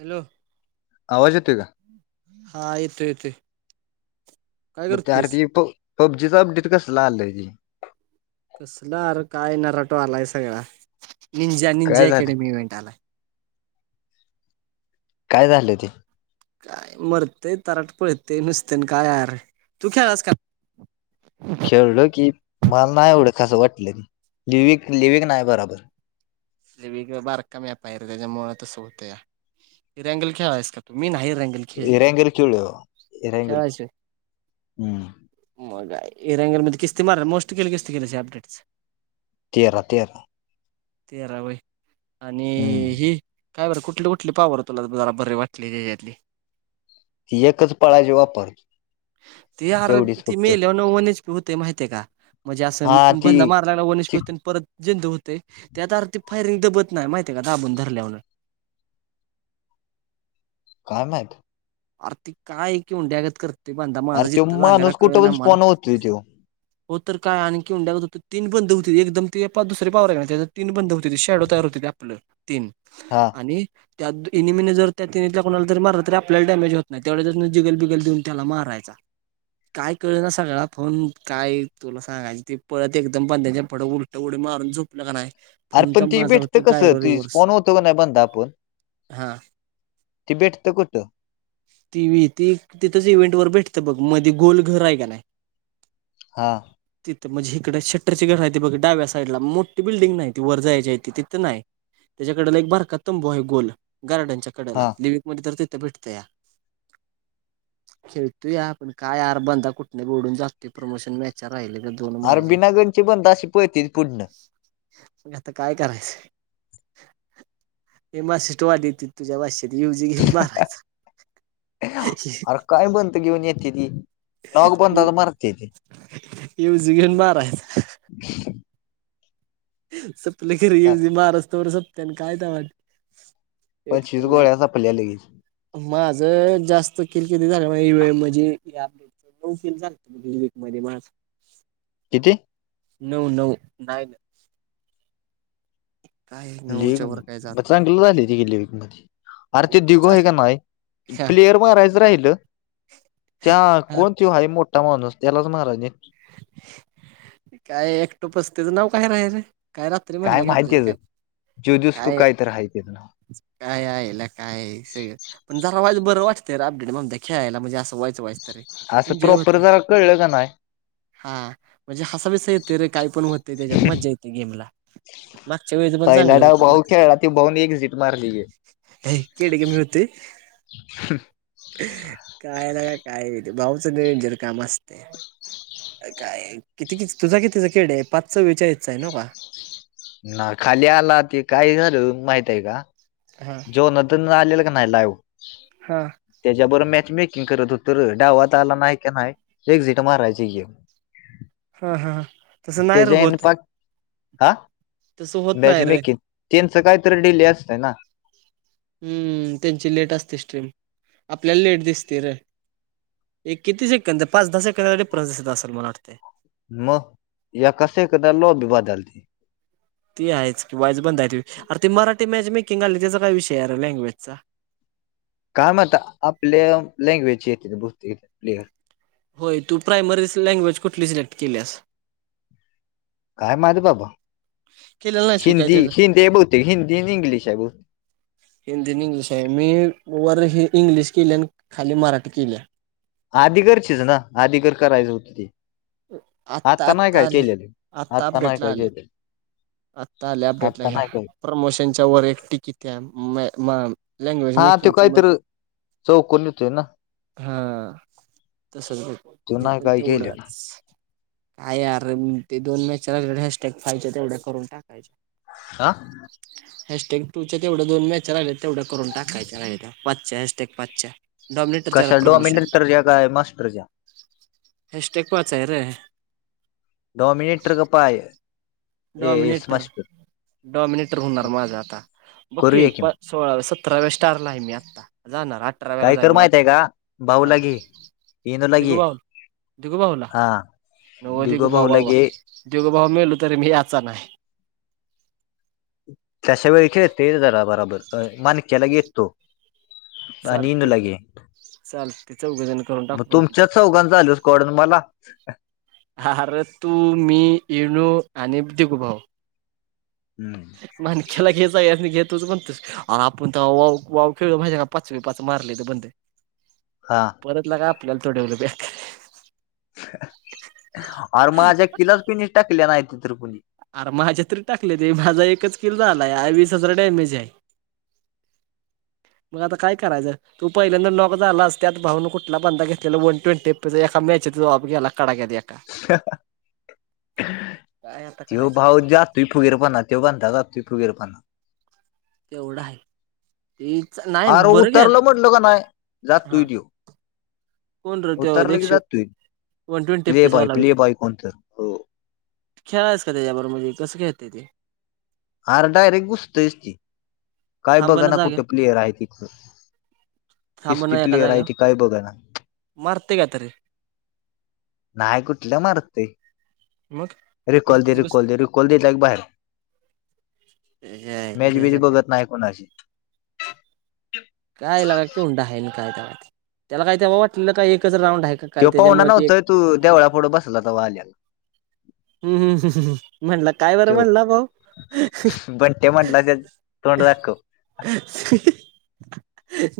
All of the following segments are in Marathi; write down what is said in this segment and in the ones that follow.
हॅलो! आवाज येतय का? हा येत येत [unintelligible] कसलं अर काय न रटो आलाय सगळा निंजा निंजी काय झालं? अकॅडमी इव्हेंट आला काय झालंय ते, काय मरतेय तट पळते नुसते ना काय यार तू ख्यालास का? खेळलं की मला नाही एवढसं वाटलं लिविक लिविक नाही बरोबर. [unintelligible] खेळायच [unintelligible] [unintelligible] तेरा तेरा तेरा व आणि हम्म. हि काय बरं कुठली कुठली पाववर तुला जला बर वाटले त्याच्यातली ती एकच पळाची वापर तेवढीच फपत वनस्पती होते माहितीय का म्हणजे असं हा ती बंदा मारल्या ती वनस्पती होते परत जंतू होते. त्यात आरती फायरिंग दबत नाही माहिती आहे का दाबून ठरल्यावरून. काय माहित. आर्थिक काय कि उंड्यागत कर. अरे त माणूस कुठे पण स् पोन होतती तो. हो तर काय आणखीं्या तीन बंद होते एकदम ते दुसरे पावरे त्या तीन बंद होते ते शेडो तयार हो. आपलं तीन. हा आणि त्या इनिमिने जर त्या तिनतल्या कोणाला तरी मार त. आपल्या डॅमेज होत नाही तेवढ्या जसून जिगल बिगल देऊन त्याला मारायचा. काय कळेलं ना सगळळा फोन काय तुला सांगाय ते पळत एकदम पण त्यांच्या पढ उल. तेवढे मारून झोपलं का नाही. अर पण फोनचा ती माझा भेटत होतो कसं गायरो तु रिव्हर्स फोन होतो का नाही बंद आपण. हा तिबेट तो कुतो ती व्ही ती तिथंच इव्हेंट वर भेटतं बघ मध्ये गोल घर आहे का नाही हां तिथं म्हणजे इकडडे श्टरची घर आहे ते बघ डव्या साडला मोठी बिल्डिंग नाही त वर जाायच्या ते तिथं नाही त्याच्याकडेला एक बारका तंबू आहे गोल गार्डनच्या कड्याला. हा. मग तर तिथ भेटतया. खेळतो या पण काय यार बंदा कुठन पण बघडून जातोय प्रमोशन चार राहिल का अर माझ्या बीना गंची बांदा अशी पळती पुढण. मग आता काय करायचं हे म सिटोवा देत तुझ्या भाषेत. अरे [unintelligible] काय बंद घेऊन येते ती? नॉक बंदाच मारते ती युजी गण मारायचा. [unintelligible] संपलं की रे युजी मारूस तवर सपत्या आणि काय [unintelligible] ते पंचवीस तर नाही गोळ्या सापल्या लगेच माझ जास्त किल किती झालं यू ए म्हजे [unintelligible] मधे माझं. किती? नऊ नऊ नाही काय लेग नऊच्या म वर काय जात म नाही चांगलं झालती गे लेग मध्ये. अर ते कुठच दिगो आहे का नाही प्लेयर मारायचं राहिलं. त्या कोण तो हाय मोठा माणूस त्यालाच महाराज काय एकटोपच त्याचं नाव काय राय च काय रात्री काय म्हणला आपल्याला माहितीच काय जो दिवस तू काय. तर आहे ते काय आयला काय एक स पण जरा वयच बंर वाटतं अपडेट खेळाय म्हणजे असंयचयचं. असं प्रॉपर जरा कळलं का नाय हा म्हणजे हसा विसा येत रे काही पण होते त्याच्यात मज्जा येते गेम ला मागच्या वेळ पहिला डाव भाऊ खेळला ती भाऊ नी एक झीत मारली हे. अय किड कमी होतयं हम्म काय ला का काय भाऊचं डेंजर काम असतयं. काय किती किती तुझा कितीचा खेड आहे पाच चव्वेचाळीस आहे नवं का. ना खाली आला की काय झाल माहित आहे का? हम्म डोना त्यांना आलेल का नाही लाइव. हा. त्याच्याबर मॅच मेकिंग करत होतो र! डावात आला नाही की नाही, एक्झिट मारायची येऊन. हा हा तसं नाही रे त्याज्यायान होत पाक आ! तसं होत मॅच नाही रे मेकींग त्यांच काहीतरी डिले असतंय ना. ह्म त्यांची लेट असते स्ट्रीम. आपल्याला लेट दिसते र! एक किती सेकंद, पाच-दहा सेकंदाचा डीफ्रन्स दिसत असंल मला वाटतय म एका सेकंदाला नोंदी बदलली ती आहेच की वाईज बंद आहे ती अर ते मराठी मॅच मेकिंग आली त्याचा काय विषय आरे लँग्वेजचा काय म्हणता आपल्या लँग्वेजची येतेत बहुतेक प्लेयर होय तू प्रायमरीज लँग्वेज कुठली सिलेक्ट केल्यास काय माहीती बाबा. केलेला नाहीस होय काय त्याचं? हिंदी-हिंदी आहे बहुतेक, हिंदी आणि इंग्लिश आहे बहु हिंदीन-इंग्लिश आहे. मी वर ही इंग्लिश केल्यान, खाली मराठी केल्या. आधी घरचीच ना आधी घर करायचं होतं ते आत्ता नाही काय केलेत आत्ता नाही अपडेटला काय आल्या केले. आत्ता आले अपडेटला ह्या प्रमोशनच्या वर एक टिकीट घ्या म लँग्वेज हा तो मेकिंगच मग काहीतरी चौकून येतोय ना हा. तसच बग तो ते नाही पण काय केलेला तेवढच. काय यार ते दोन मॅच हशटॅग फायच्या तेवढ्या करून टाकायच्या. हां. हॅशटॅग टूच्या तेवढ्या दोन मॅच राहिल्या, तेवढ्या करून टाकायच्या राहिल्याता. पाचच्या हॅशटॅक पाचच्या. डॉमिनेटरच्या कशा डोमिनल तरजॅक आहे मास्टरच्या? हॅशटॅक वाचाय र डाॅमीनेटर्ग पाय A S dominator, master dominator होणार माझा आता बगकी करूया कि प सोळाव्या-सतराव्या स्टारला, आहे मी आत्ता जाणार अठराव्याला काय जाईल कर मला माहित आहे वाटते. का? हा भाऊला घे, येनूला घे. दिगुभाऊला हा नको दिगो दिगुभाऊ भाऊला बाबा घे दिगुभाऊ मेल तरी, मी याचा नाही तशा वेळी खेळतील जरा बराबर अ मणक्याला येतो चालतंय की चालतंय चौघंजण करून टाकू कंप्लीट कडून मला हा आरं तू, मी, इनू आणि दिघू भाऊ हम्म् माणक्याला घे, सगळ्यांसनी घे तूच म्हणतो आण आपण तर वाॅव-वाॅव खेळलो म्हायती का? पाचवी पाच मारलेत बंद हा परत लका आपल्याला तोडेव्हल बॅक आर माझ्या किलाच कुणी टाकल्या नाय [unintelligible] आर माझ्या तरी टाकले ते माझा एकच किल झालाय वीस हजार डॅमेज हाय. मग आता काय करायचं? तू पहिल्यांदा नॉक झालास त्यात भाऊन कुठला बंदा घेतलेला वन ट्वेंटी एफ पी एका मॅचेतच ऑफ गेला एका कडक्यात एक काय आता त्यो करायचं भाऊ जास् तू फुगीरपना त्यो बांदा का तू फुगीरपना तेवढं आहे तेच नाही आर बरं घ्यात उतरलो म्हटला का नाही जातुय हा त्यो. कोण र त्यो उतरलं की देक्षित जातोय one twenty F play P S boy वाला व्हय प्ले त्यो. बॉय कोणतर हो खेळलायस का त्याच्यारोबर म्हजे कस खेळतय ते? आर डायरेक्ट घुसतयच ती काय बघा थांबना ना जाग्या कुठ प्लेयर आहे तिथं. किस्ती थांबना एका प्लेयर आहे जाग्यावर ती काय बघ ना. मारते का तरी नाही कुठल मारतय. मग. रिकॉल दे नुसतच बस रिकॉल दे रिकॉल दिला की बाहेर यायला मॅच बीज त्याच्या काय बघत नाही. कोणाची. कायला काय कुंडा आहे ना काय ते त्याला काय तेव्हा वाटलेलं काय एकच राऊंड आहे का? काय तो पाहुणा त्याच्यामुळे ते न्हतंय तू देवळाप पुढं बसलाता आल्याला हम्म हम् हम् म्हटलं काय बरं तो म्हणला भाऊ बंट्या म्हटला त्या तोंड दाखव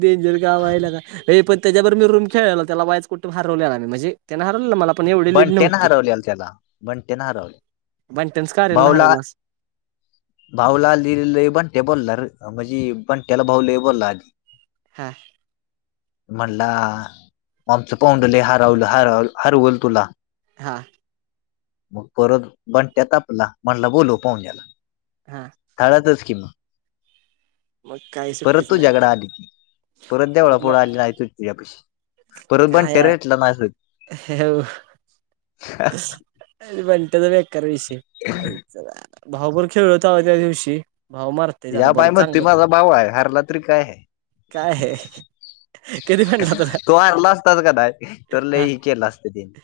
डेंजर काम आहे लका हे पण त्याच्याबरोर मी रूम खेळाला त्याला वायच कुठे हारवलेला म्हणजे त्यान हरवलेलं मला पण एवढे लिड बंट्यानं नव्हती. हरवलेला त्याला बंट्यानं हरवले बंण्ट्या त्यांनच काल ना भाऊला हरवलंस [unintelligible] भाऊला आली बंट्या बोलला र म्हणजे बंट्याला भाऊ ल बोलला आधी. हां. म्हणला आमचं पाऊंडलय हरवलं-हरवलं-हरवलं तुला. हा. मग परत बंट्या तपला म्हणला बोलव पाहून्याला. हा हळदच कि म मग काय परत तुझ्याकड आली परत [unintelligible] परत बण्ट्या काय ते यार रेटलं ना असं बंण्ट्या चा बेकार विषय भावभर खेळल तवा त्या दिवशी भाव मारत या बाई मती माझा भाऊ आहे हरला तरी काय. काय आहे. कधी म्हणलं तुला? तो हरला असताच कनाय तर लय हा ही केला असतं तिने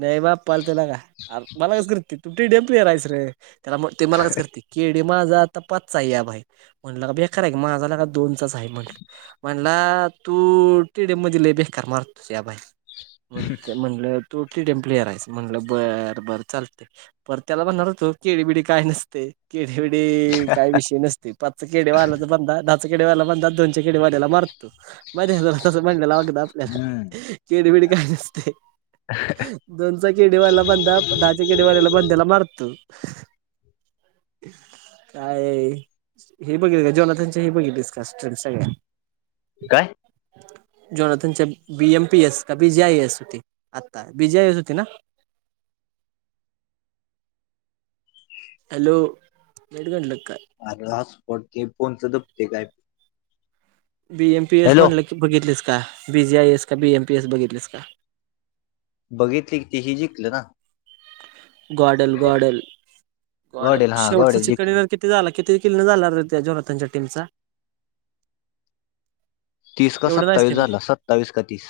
नाही बापा लते ना कार मला कस करते तुम डेमपली आहे रायस रे त्याला म ते मला कस करते. केडे माझा आता पाचचा आहे या भाई म्हणलं का बेकार आहे माझाला काा दोन च आहे म्हणलं, म्हणला तू टिडेफ मधे लयी बेकार मारतो या बाई म्हण म्हणलं, तू टीडयम प्लेयर आहेस म्हटलं बरं बरं चालते. पर त्याला म्हणणार होतो केळीबिडी काय नसते केडेबिडी काय विषय नसते. ते पाच केडेवाल्याच बंदा दहा च केडेवाला बंदा दोनच्या खेडेवाल्याला मारात मध्ये ज तस [unintelligible] बांडयला वागत आपल्याला हम्म चिडीबडी काय नसते. दोनचा केडीवाला बंदा दहाच्या केडीवाल्याला बंद्याला मारतो. काय? हे बघल का जेवना त्यांचे हे बघितलसं क सगळ्या, काय? जोनात बी एम पी एस का बी जी आय एस होती आता बी जी आय एस होती ना? हॅलो एड गंल का? अर हा स्पॉट ते फोनच पते काय [unintelligible] बी एम पी एस हॅलो म्हणलं बघितलीस का बीजी आय एस का बी एम पी एस बघितलीस का? बघितली कितीही जिंकलं ना. गॉडल गॉडल गॉडल गॉडेल हा शेवटचं गॉडेल चिक कधी जिंकली झालय, किती झाला किती केिल्ले झाला र त्या जोणात त्यांच्या टीमचा? तीस का एवढं नाहीच की सत्तावीस बघ झाला सत्तावीस का तीस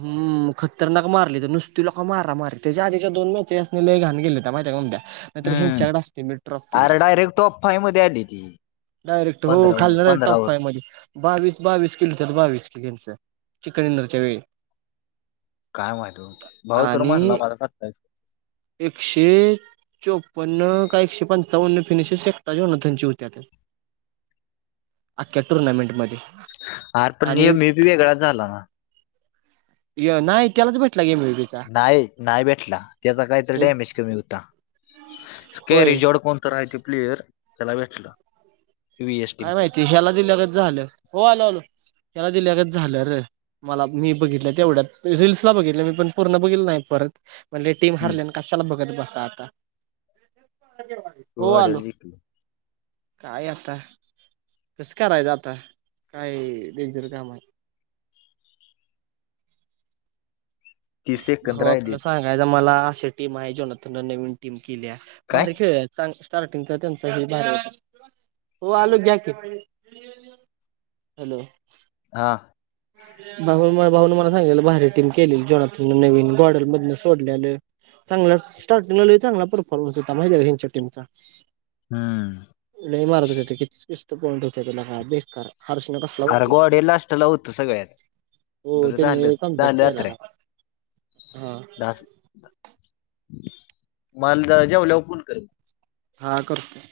हम् खतरनाक मारली तर नुसती लेका मारा मार त्याच्या आध, दोन म्या चे असलेले लयी घाण गेले माहितय काय ओ़मध्या नाहींतर हम्म हेंच्याकड असतय मेन ट्रॉपी अरे लेका. डायरेक्ट टॉप फाईव्ह मध्ये आली ती डायरेक्ट हो पंधरावर खाल्ल टॉप पंधरावर फाय मध्ये बावीस बावीस किलच तर बावीस किलचं चिकन इंदरच्या वेळी काय माहित भाऊ तर म्हटलं आणि माझ सत्ताच एकशे चोपन्न काय एकशे पंचावन्न फिनिशस एकटा जेवणात तेंची होत्यात. अख्ख्या टुर्नामेंटमध्ये. आर पण आणि नियमी बी वेगळाच झाला ना. नाही त्यालाच भेटला गे [unintelligible] नाही नाही भेटला त्याचा काहीतरी डॅमेज कमी होता होय स्कँरेज एवढ कोण तर आहे ते प्लेयर त्याला भेटलं. काय माहिती ह्याला दिल्यागत झालं हो आलो आलो ह्याला दिल्ल्यागत झालं र. मला मी बघितलं तेवढ्यात रीलल्सला बघितल्या मी पण पूर्ण बघितल नाही परत. म्हणले टीम हरले कशाला बघत बसा आता. हो आलो गोवाड्याला जिंकले काय आता कसं करायच आता काय डेंजर काम आहे. तीस सेकंद हो आपल्याला राहिलेत सांगायचा मला अशा टीम आहे जेना त नवीन टीम केल्या काय भारी खेळल्यात, संग स्टार्टिंगचा त्यांचा लयी भारी ये हो आलो घ्या कि, हॅलो [unintelligible] हां भा भाऊन मला सांगितलं भारी टीम केलेली जोनातून नवीन गॉडलमधन सोडलेलं चांगला स्टार्टिंगला लई चांगला परफॉर्मन्स होता माहितेका हेंच्या टीमचा हम्म लई मारत होते ते किसतं पॉईंट होतं ना हाल बेकार. हर्षण का? अर गोडे लास्ट ला हुतं सगळ्यात हो बर झाल, त्यांनी कमबॅक झाल केला आतऱ्या. ना हा मला जेवल्यावर फोन कर हा करतो